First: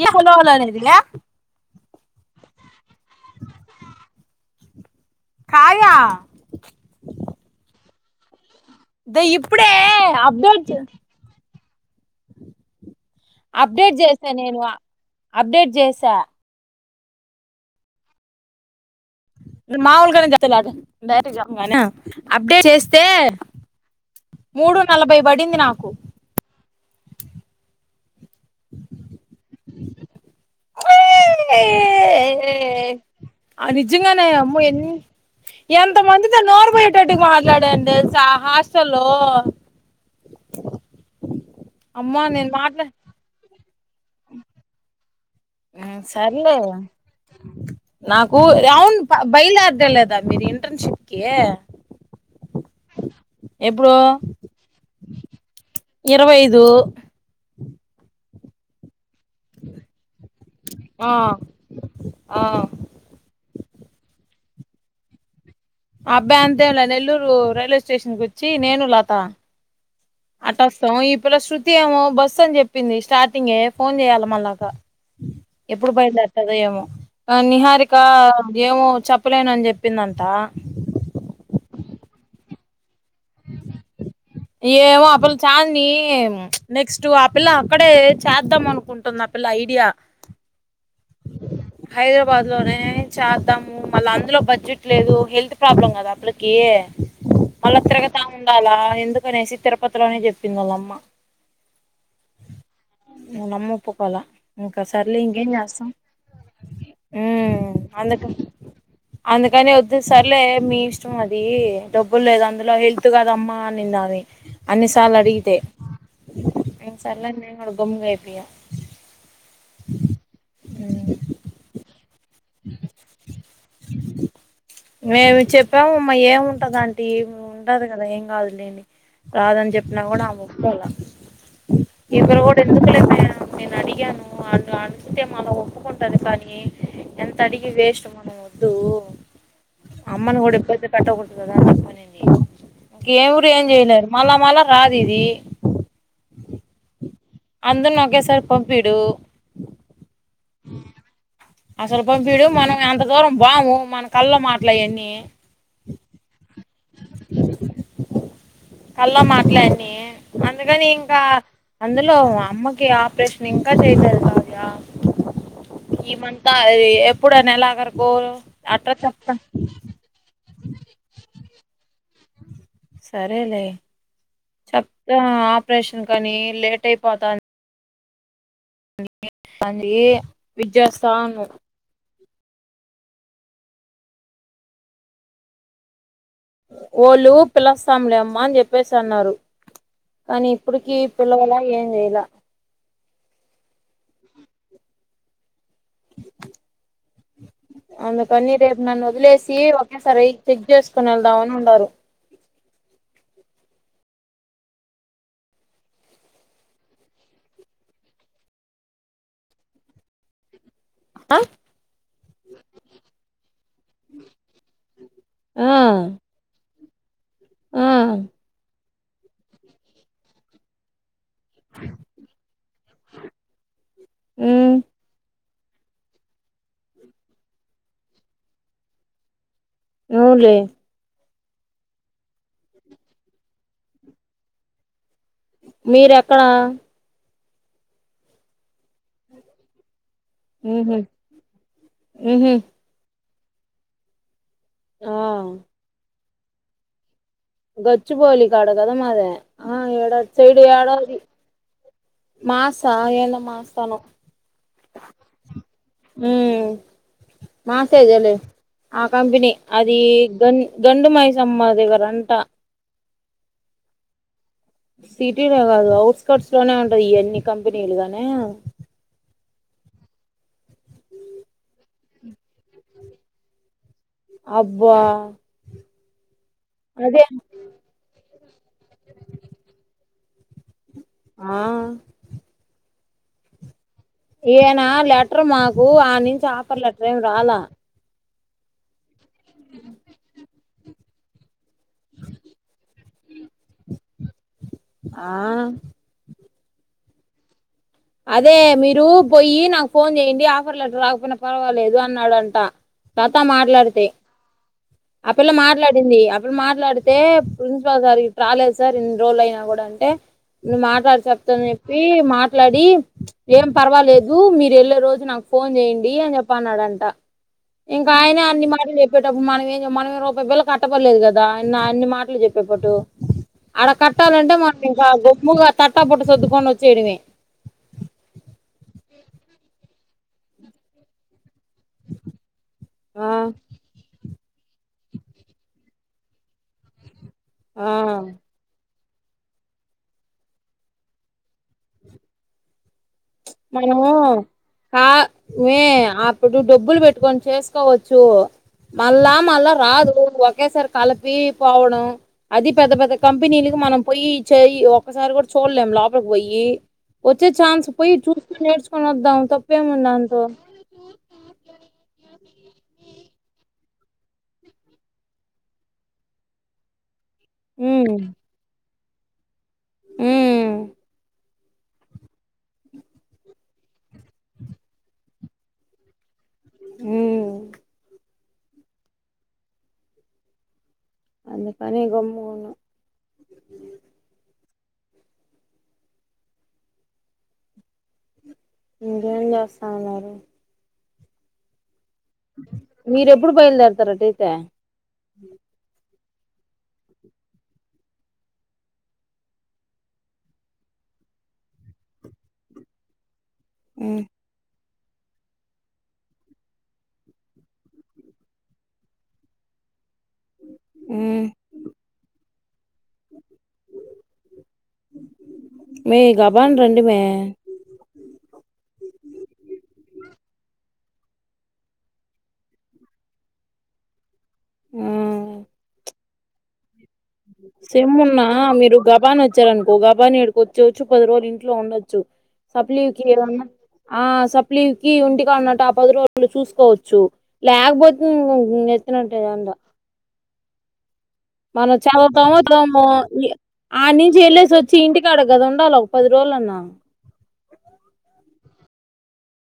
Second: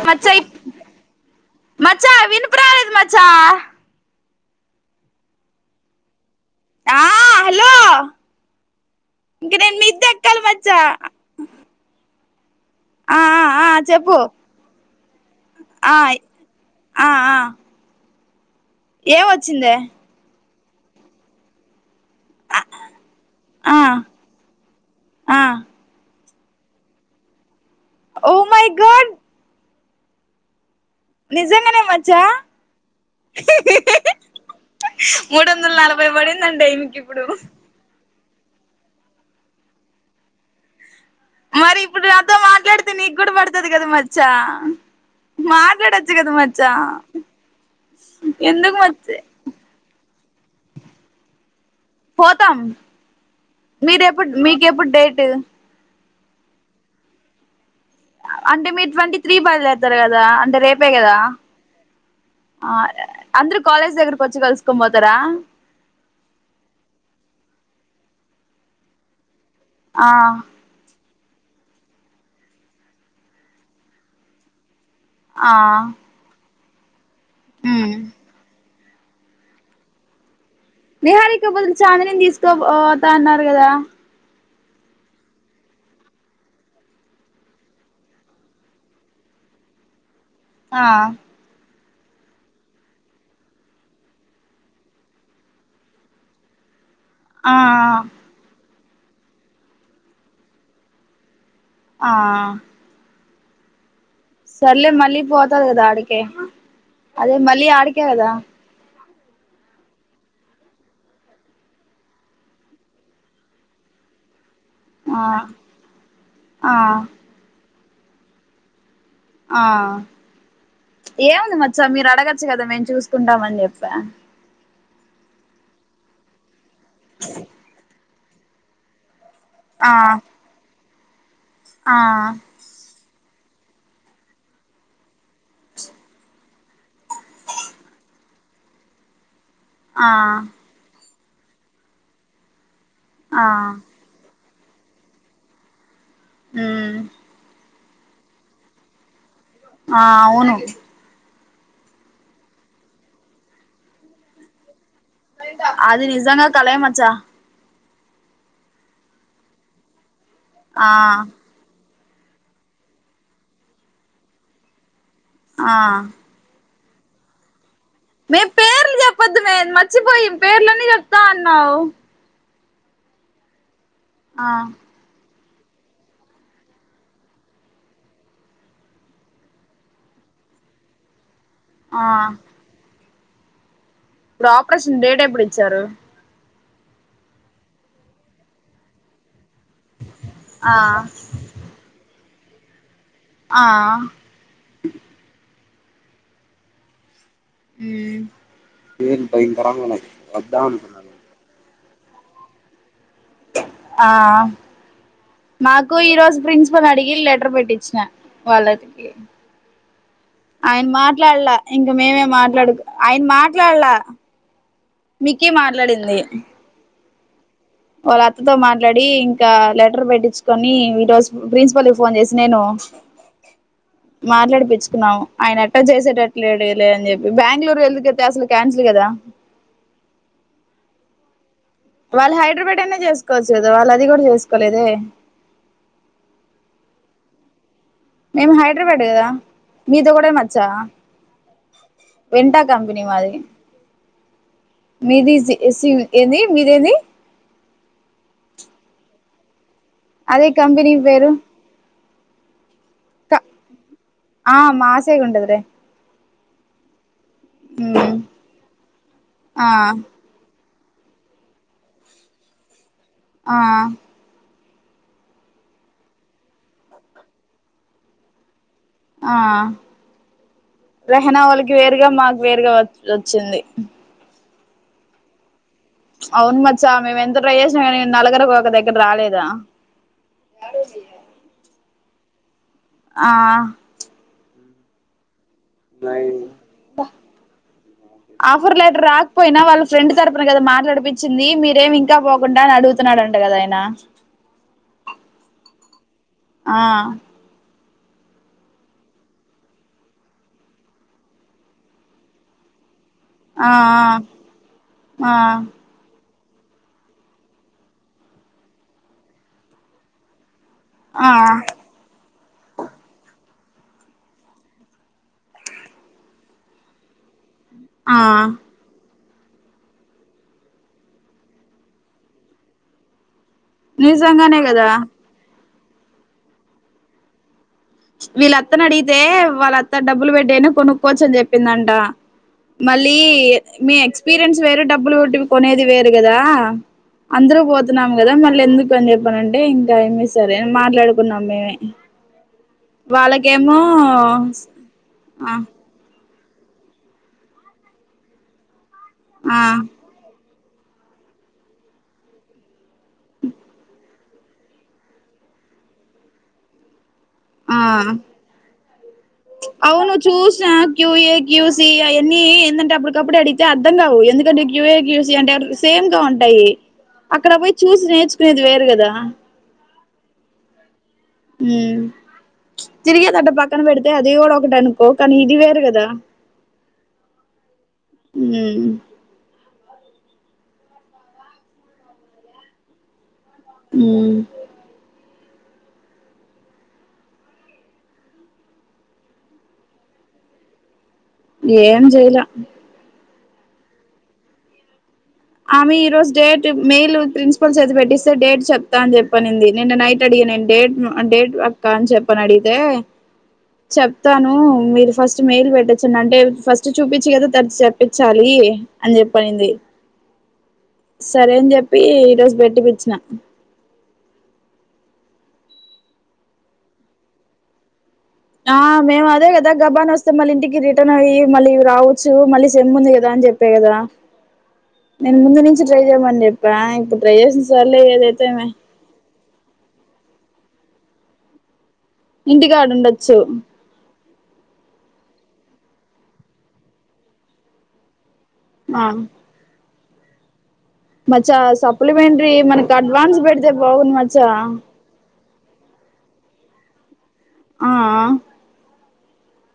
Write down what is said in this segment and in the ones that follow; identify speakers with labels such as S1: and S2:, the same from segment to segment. S1: ఏ hello
S2: మచ్చా
S1: hello అనేది లే
S2: మచ్చా వినిపరాలేదు మచ్చా
S1: కార్య
S2: ఆ హలో
S1: ద
S2: ఇంక
S1: ఇప్పుడే
S2: నేను మిద్దె ఎక్కాలి
S1: అప్డేట్ చే
S2: మచ్చా ఆ ఆ ఆ
S1: అప్డేట్
S2: చెప్పు
S1: చేసా నేను అప్డేట్
S2: ఆ
S1: చేసా
S2: ఆ ఆ ఏం వచ్చింది
S1: త్తలా డైరెక్ట్ గా చెప్పాను కానీ అప్డేట్ చేస్తే
S2: ఆ
S1: మూడు నలభై
S2: ఆ
S1: పడింది నాకు
S2: ఓ మైగాడ్ నిజంగానే మచ్చ
S1: ఆ నిజంగానే అమ్మో ఎన్ని
S2: మూడు వందల
S1: ఎంత
S2: నలభై
S1: మందితో
S2: పడిందండి
S1: నోరు
S2: ఇంకా
S1: పోయేటట్టుగా
S2: ఇప్పుడు
S1: మాట్లాడాను తెలుసా ఆ హాస్టల్ లో
S2: మరి ఇప్పుడు నాతో మాట్లాడితే నీకు కూడా పడతాయి ఉంటది కద మ చ్చ
S1: సర్లే నాకు
S2: ఎందుకు
S1: అవును
S2: మచ్చ
S1: బయలుదుర్ధంలేదా మీరు ఇంటర్న్షిప్కి
S2: పోతాం మీరు ఎప్పుడు మీకెప్పుడు డేట్
S1: ఇరవై అయిదు
S2: అంటే మీరు ట్వంటీ స్ీ బదులుతారు కదా అంటే రేపే
S1: ఆ
S2: కదా
S1: ఆ ఆ
S2: అందరు కాలేజ్ దగ్గరకి వచ్చి కల్స్ కుబతార
S1: ఆ అబ్బాయి అంతేం నెల్లూరు రైల్వే స్టేషన్కి వచ్చి నేను లత
S2: ఆ
S1: ఆటస్త ఈ ఇప్పుడ శృతి ఏము బస్సు అని చెప్పింది స్టార్టింగే ఫోన్ చేయాల మళ్ళాగా
S2: ఆ
S1: ఎప్పుడు బయలు దత అదేమో నిహారిక
S2: ఉమ్
S1: ఏమో చెప్పలేన అని చెప్పిందంట
S2: నిహారికపో చానిని తీసుకో స్త అన్నారు కదా
S1: ఏమో ఆ పిల్ల చాని నెక్స్ట్ ఆ పిల్ల అక్కడే చేద్దాం అనుకుంటుంది ఆ పిల్ల ఐడియా
S2: ఆ
S1: హైదరాబాద్ లోనే చేద్దాము మళ్ళా అందులో బడ్జెట్ లేదు హెల్త్ ప్రాబ్లం కదా అప్పలకి
S2: ఆ
S1: మళ తిరగ తగుండాల ఎందుకునేసి తిరుపతిలోనే చెప్పింద వాళ్ళమ్మ
S2: ఆ
S1: నమ్ ప చెకోాల
S2: సర్లే
S1: ఇంకాసర్లి
S2: మళ్ళీ
S1: ఇంకేం
S2: పోతది కదా
S1: చేస్తాం
S2: ఆడికే అదే మళ్ళ
S1: ఉమ్
S2: ఆడికే
S1: అందుక
S2: అదా
S1: అందుకని వద్దు సర్లే మీ ఇష్టం అది డబ్బులు లేదు అందులో హెల్త్ కాదమ్మా అనిందావి అన్నిసార్
S2: ఆ
S1: అడిగితే
S2: ఆ
S1: అ సార్ కొంంగైపోేయా
S2: ఆ ఏముంది మచ్చ మీరు అడగచ్చు కదా మేము చూసుకుంటామని చెప్పా
S1: మేము చెప్పాము మా ఏం దాంటి ఉంటదు కదా ఏం కలేని రాదని చెప్పిన కూడా ఆ ముక్క అలా
S2: ఆ
S1: ఇవ కూడా కూడా ఎందుకులేమే నేను అడిగాను అ మనం ఒప్పుకుంటాను కానీ ఎంత అడికి వేస్ మన వద్దు
S2: ఆ
S1: అమ్మను హడపోయితే కట్ట దదా చెప్పంది
S2: ఆ
S1: ఎవరు ఏం చేయలేరు మళ్ మన రా దీదీ
S2: హ
S1: అందుని ఒకేసారి పంపిడు
S2: ఆ అవును
S1: అసలు పంపిడు మనం ఎంత దూరం బాము మన కళ్ళ మాట్లాయన్న
S2: అది నిజంగా కల మ చ్చ
S1: [inaudible] కళ్ళ మాట్లాన్ని అందుకని
S2: ఆ
S1: ఇంకా అందులో అమ్మకి ఆపరేషన్ ఇంకా చేయగరుగుతవ్యా
S2: ఆ
S1: ఈమంతా ఎప్పుడు అన్న ఎలాగ ఓ
S2: మే
S1: అఠరా చ
S2: పేర్లోని జగత అన్నా
S1: సరేలే
S2: ఆ
S1: సత్త ఆపరేషన్ కానీ లేట్ అయిపోతాను అందుకే విద్యస్తథాను
S2: ఆ ఇప్పు ఆపరేషన్ రడేట పడిచ్చారు
S1: ఓళ్ళు పిలస్తాంలేమ్మ అని చెప్పేసి అన్నారు కానీ
S2: ఆ
S1: ఇప్పుడుకి పిల్లలా ఏం చేయలా
S2: ఆ మ్
S1: అందుకని రేపు నన్ను వదిలేసి ఒకేసారి చెక్ చేసుకుని వెళ్దామని ఉన్నారుారు [inaudible]
S2: ఆ మాకు ఈరోజు ప్రిన్సిపల్ అడిగి లెటర్ పెట్టించిన వాళ్ళకి ఆయన
S1: ఆ
S2: మాట్లాడలా ఇంక మేమే మాట్లాడు ఆయన మాట్లాడలా మీకే
S1: ఆ
S2: మాట్లాడింది
S1: ఆ
S2: వాళ్ళ అతతో మ డి ఇంకా లెటర్ పెట్టించుకొని ఈ రోజు ప్రిన్సిపల్ కి ఫోన్ చేసి నేను మాట్లాడి
S1: ఉమ్
S2: పచ్చుకున్నాను ఆయన ఎట్టలా చేసేటట్లేడు లే అని చెప్పి బెంగళూరు వెళ్దుకతే అసలు క్యాన్సిల్ కదా
S1: అవులే
S2: వాళ్ళు హైదరాబాద్ అయినే చేసుకోవచ్చు కదా వాళ్ళు అది కూడా చేసుకోలేదే
S1: మీర ఎక్కడా
S2: మేము హైదరాబాద్ కదా మీద ఒక మచ్చ
S1: ఉహు ఉహు
S2: వెంట కంపెనీ మాది
S1: ఆ
S2: మది ఇ ఏని మీరేని
S1: గొచ్చిబోలి కాడ కద మాద
S2: అదే కంపెనీ పేరు
S1: మాస్ తాయాల మాస్తానం
S2: ఆ మా సైడ్ ఉంటదిలే
S1: ఊ మాసైజేలే ఆ కంపెనీ
S2: ఆ
S1: అది గన్ గండి మై సమ్మ దేవర అంటా
S2: ఆ
S1: సిటీలో గాదు ఔట్కర్ట్స్ లోనే ఉంటది ఈ అన్ని కంపెనీలుగానీ
S2: ఆ రెహనా వాళ్ళకి వేరుగా మాకు వేరుగా వ వచ్చింది
S1: అబ్బా
S2: అవును మచ్చా మేము
S1: అదే
S2: ఎంత ట్రైచేసిన గాని నలుగర ఒక దగ్గర రాలేదా
S1: ఆ
S2: ఆ
S1: ఏ అనా లేక లెటర్ మాకు ఆ నుంచి ఆఫర్ లెటర్ ఏం రాలా
S2: ఆఫర్ లెటర్ రాకపోయినా వాళ్ళ ఫ్రెండ్ తరపున కదా మాట్లాడిపించింది మీరు ఇదేమి ఇంకా పోకుండా అని అడుగుతున్నాడంట కదా ఆయనా
S1: ఆ
S2: ఆ
S1: అదే మీరు పోయి నాకు ఫోన్ చేయండి ఆఫర్ లెటర్ రాకపోయినా పర్వాలేదు అన్నాడంట లత
S2: ఆ
S1: మాట్లాడితే ఆ పిల్ల మాట్లాడింది ఇప్పుడు మాట్లాడితే ప్రిన్సిపాల్ సార్ ఇప్పుడు రాలేదు సార్ ఎన్ని రోజులు అయినా కూడా అంటే నువ్వు మాట్లాడు
S2: ఆ
S1: చెప్త అని చెప్పి మా మాట్లాడి ఏం పర్వాలేదు మీరు వెళ్ళే రోజు నాకు ఫోన్ చేయండి అని చెప్పి అన్నాడంట ఇంకా
S2: ఆ
S1: ఆయనే అన్ని మాటలు చెప్పేటప్పుడు మనం ఏం మనం రూపాయ బిళ్ళ కట్టపడలేదు కదా ఇ ఇన్ని మాటలు చెప్పేటప్పు ఆడ కట్టాలంటే
S2: నిజంగానే
S1: మనం
S2: కదా
S1: ఇంకా గమ్ముగా తట్టా బుట్ట సర్దుకొని వచ్చేయడమే
S2: వీళ్ళత్తను అడిగితే వాళ్ళత్త డబ్బులు పెట్టైన కొనుక్కోచ్చు అని చెప్పి చెప్పిందంట మళ్ళీ
S1: ఆ
S2: మీ ఎక్స్ ఎక్స్పీరియన్స్ వేరు డబ్బులు పెట్టి కొనేది వేరు గదా అందరూ పోతున్నాం
S1: ఆ
S2: కదా మళ్ళ ఎందుకు కని చెప్పానంటే ఇంకా ఏమి సరే మాట్లాడుకున్నాం మేమే వాళ్ళకేమో
S1: మనము
S2: ఆ
S1: ఇప్పుడు డబ్బులు పెట్టుకొని చేసుకోవచ్చు మళ్ళా
S2: ఆ
S1: మళ్ళ రాదు [unintelligible] ఒకేసారి కలిపి పోవడం అది పెద్ద పెద్ద కంపెనీలకి మనం పోయి చేయి ఒకసారి కూడా చూడలేం లోపలికి పోయి వచ్చే చాన్స్
S2: ఆ అవును
S1: దాంతో
S2: చూసా క్యూ ఏ క్యూ సి అయన్ని ఏంటంటే అప్పుడు కప్పుడు అడిగితే అర్థం కావు ఎందుకంటే క్యూఏ క్యూసి అంటే సేమ్ గా ఉంటాయి అక్కడ పోయి చూసి
S1: ఉమ్
S2: నేర్చుకునేది వేరు గదా ఆ
S1: ఉమ్
S2: ఊ తిరిగె దాకా పక్ పక్కనపెడితె అది కూడా ఒకటి అనుకో కానీ ఇది వేరు కదా
S1: ఉమ్
S2: ఉమ్
S1: అందుకని గమ్ముగున్ను
S2: ఊ
S1: ఇంకేం చేస్తా ఉన్నారు
S2: ఏం చేయిలా
S1: ఎప్పుడు బయలుదేరతారటైతే
S2: ఆమె ఈ రోజ్ డేట్ మెయిల్ ప్రిన్సిపల్ చేత పెట్టిస్తే డేట్ చెప్తా అని చెప్పనింది నిన్న నైట్ అడిగిన డేట్ను డేట్ అక్క చెప్ప అని అడిగితే
S1: ఉమ్
S2: చెప్తాను మీరు ఫస్ట్ మెయిల్ పెట్టొచ్చండి అంటే ఫస్ట్ చూపిచ్చి కదా తనతో చెప్పిచ్చాలి అని చెప్పి అనింది
S1: ఉమ్
S2: సరే అని జెప్పి ఈరోజు బెట్టిపిచ్చిన
S1: మే గబాండ రండి మే
S2: అ మళ్ళీ ఇంటికి రిటర్న్ అయి మళ్ళీ ఇవి రావచ్చు మళ్ళీ సెమ్మ్ ఉంది కదా అని చెప్ప కదా నేను ముందు నుంచి డ్రై చేయమండి ప్ర ఇప్పుడు ట్రై చేసిన సర్లే
S1: సిమ్ ఉన్నా
S2: ఏదైతేమే
S1: మీరు గబాని వచ్చారనుకో గబాని ఏడుకో చూచ్చు పది రజులు ఇంట్ ఉండదు
S2: ఇంటికా ఆడుండచ్చు
S1: ఆ సప్లీకి వుంటికి అన్నట్టు ఆ పది రోజలు చూసుకోవచ్చు లేకపోతే
S2: ఆ
S1: ఎత్నంటదా ఉంటా
S2: మచ్చా
S1: మనం చాలా
S2: సప్లిమెంటరీ మనకు అడ్వాన్స్ పెడితే
S1: [inaudible] ఆ
S2: బాగుండు
S1: నుంచి
S2: మచ్చా
S1: యెళ్ళేసి వచ్చి ఇంటికి అడ గదుండాల ఒక పది రోజులు అన్నా
S2: ఆ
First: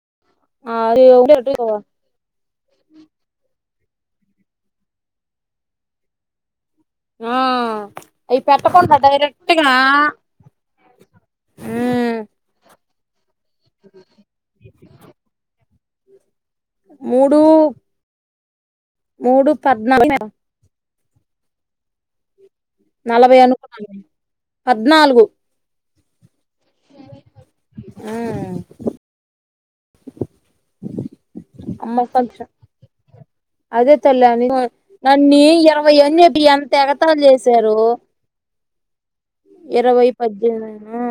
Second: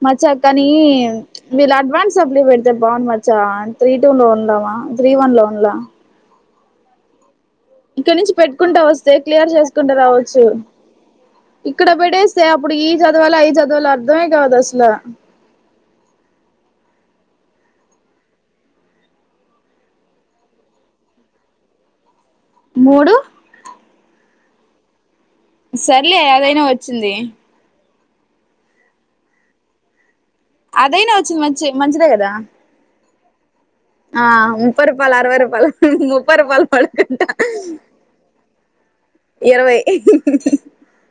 S2: మచ్చా కానీ
S1: ఆ, అది ఉండేట్టు
S2: వీళ్ళు
S1: కదా.
S2: అడ్వాన్స్ సప్లి పెడితే బాగుం మచ్చా త్రీ టూ లో ఉన్ందవా త్రీ వన్ లో ఉన్లా
S1: ఆ
S2: ఇక్కడ నుంచి
S1: అవి
S2: పెట్టుకుంటా
S1: పెట్టకుండా
S2: వస్తే క్లియర్
S1: డైరెక్ట్ గా
S2: చేసుకుంటూ రావచ్చు ఇక్కడ
S1: మ్మ్
S2: పెడేస్తే అప్పుడు ఈ అదివల ఐదు అదువల అర్థమే కావదుా అసలు
S1: మూడు మూడు పద్నాలుగు
S2: మూడు
S1: నలభై అనుకోన్నా పద్నాలుగు
S2: సర్లే ఏయాదైనా వచ్చింది
S1: ఆ
S2: అదేనా వచ్చింది మంచి మంచిదే
S1: అమ్మ
S2: కదా
S1: అదే
S2: ఆ
S1: తెల్లిం
S2: ముప్పై రూపాయలు అరవై
S1: నన్నీ
S2: రూపాయలు
S1: ఇరవై అని
S2: ముప్పై
S1: చెప్పి
S2: రూపాయలు
S1: ఎంత ఎగతాలు
S2: పడుకుంటా
S1: చేశారు ఇరవై పద్దెనునా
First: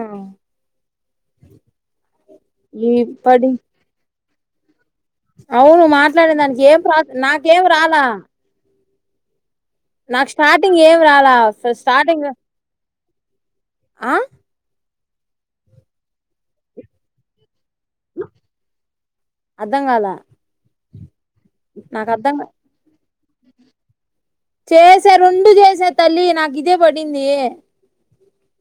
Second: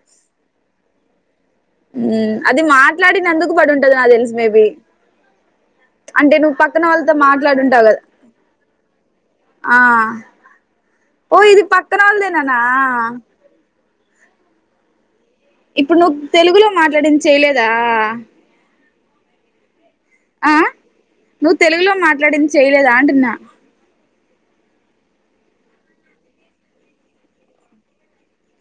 S2: ఉ అది మాట్లాడిన అందుకు పడి ఉంటది నా తెలుసు మే బ
S1: అవును మాట్లాడిన దానికి ఏం
S2: వాళ్ళతో
S1: నాకేం
S2: మాట్లాడుంటావు కదా
S1: రాలా
S2: ఆ
S1: నాకు స్టార్టింగ్ ఏం రాలా
S2: ఓ ఇది పక్కన
S1: స్టార్టింగ్
S2: వాళ్ళదేనానా
S1: ఆ
S2: ఇప్పుడు నువ్వు తెలుగులో మాట్లాడిన చేయలేదా
S1: అర్థం కాదా
S2: ఆ నువ్వు తెలుగులో మాట్లాడింది చేయలేదు అంటున్నా
S1: చేసా రెండు చేసా తల్లి నాకు ఇదే పడింది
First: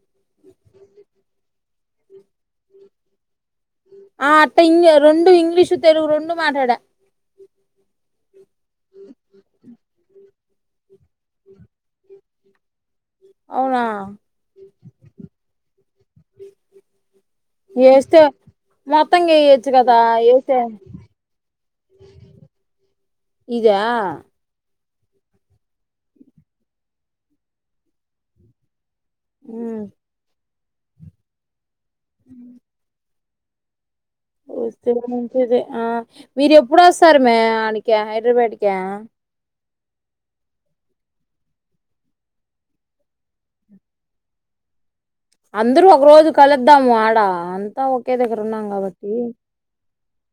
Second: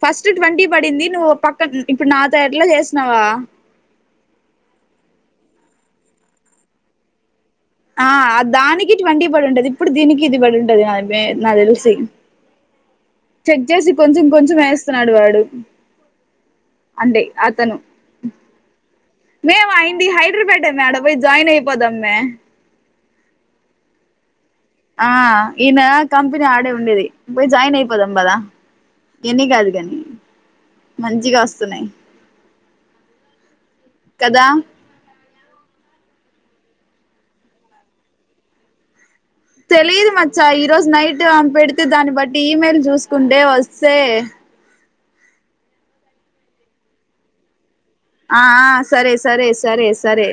S2: ఫస్ట్ ట్వంటీ పడింది నువ్వు పక్క ఇప్పుడు నా తట్లా చేసినవా
S1: ఆ అట్ట ఇ రెండు ఇంగ్లీషు తెలుగు రెండు మాట్లాడ
S2: ఆ దానికి ట్వంీ పడి ఉంటది ఇప్పుడు దీనికి ఇది పడి ఉంటది నా నా తెలిసి చెక్
S1: అవునా
S2: చేసి కొంచెం కొంచెం వేస్తున్నాడు వాడు అంటే అతను
S1: ఏస్తే మొత్తంగా వేయచ్చు
S2: మేము
S1: కదా
S2: అయింది
S1: ఏస్తే
S2: హైదరాబాద్ అమ్మాడ పోయి జాయిన్ అయిపోదమ్మే
S1: ఇదా
S2: ఆ ఈయన కంపెనీ ఆడే ఉండేది పోయి జాయిన్ అయిపోద అంబదా ఎన్ని కాదు కానీ మంచి కాస్తన్నాయి
S1: అ
S2: కదా
S1: వ ే ఆ మీరు ఎప్పుడు వస్తారు మే ఆయనకి హైదరాబాద్కి
S2: తెలిదు మచ్చా ఈ రోజు నైట్మె పెడితే దాన్ని బట్టి ఈమెయిల్ చూసుకుంటే వస్తే
S1: అందరూ ఒక రోజు కలుద్దాము ఆడ ఒకే దగ్గర
S2: ఆ
S1: ఉన్నాం
S2: ఆ సరే
S1: కాబట్టి
S2: సరే సరే సరే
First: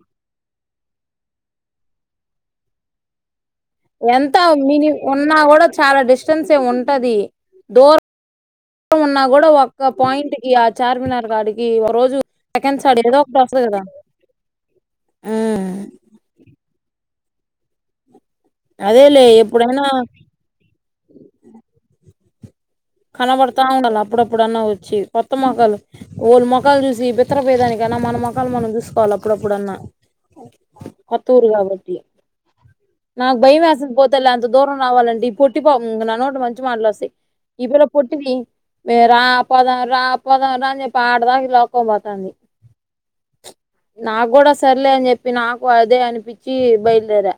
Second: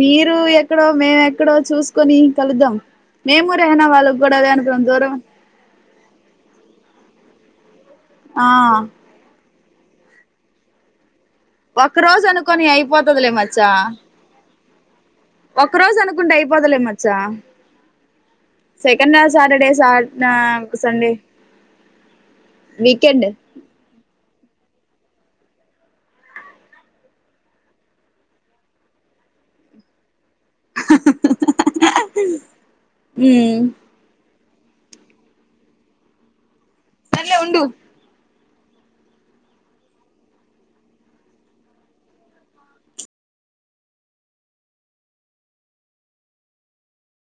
S2: మీరు ఎక్కడో మేము ఎక్కడో చూసుకొని కలుద్దాం మేము రెహనా వాళ్ళకి కూడా
S1: ఎంత
S2: అదే అనుకున్నాం
S1: మిని
S2: దూరం
S1: ఉన్నా కూడా చాలా డిస్టెన్స్ ఏమి ఉంటది దూరం
S2: ఆ
S1: ఒక పాయింట్ కి ఆ చార్మినార్ కాడికి
S2: ఒక రోజు అనుకని
S1: సెకండ్ సాడ్ ఏదో ఒకటి వస్తది
S2: అయిపోతుదిలేమచ్చా
S1: కదా ఉమ్
S2: ఒక రోజు అనుకుంటే అయిపోదలే మచ్చా చ్చ సెకండ్
S1: అదేలే
S2: సాటర్డే
S1: ఎప్పుడైనా
S2: సాటడే సండే వీకెండ్
S1: కనబడుతా ఉండాలి అపుడప్ అప్పుడన్నా వచ్చి కొత్త మొహాలు వాళ్ళు మొహలు చూసి బెత్తరపోయేదానికన్నా మన మొకాలు మనం చూసుకోవాలి అప్పుడప్పుడన్నా కొత్తూరు కాబట్టి నాకు భయం వసంది పో తల్య అంత దూరం రావాలంటే పొట్టి పాప ఉంది నానోటి న్నుంచి మారలాసి
S2: సర్లే ఉండు
S1: పొట్టిది మే రా పోదాం రా పోదాం రా అని చెప్పి ఆడదాకా లాకొని పోతంది నాకు కూడా సర్లే అని చెప్పి నాకు అదే అనిపించి బయలుదేరా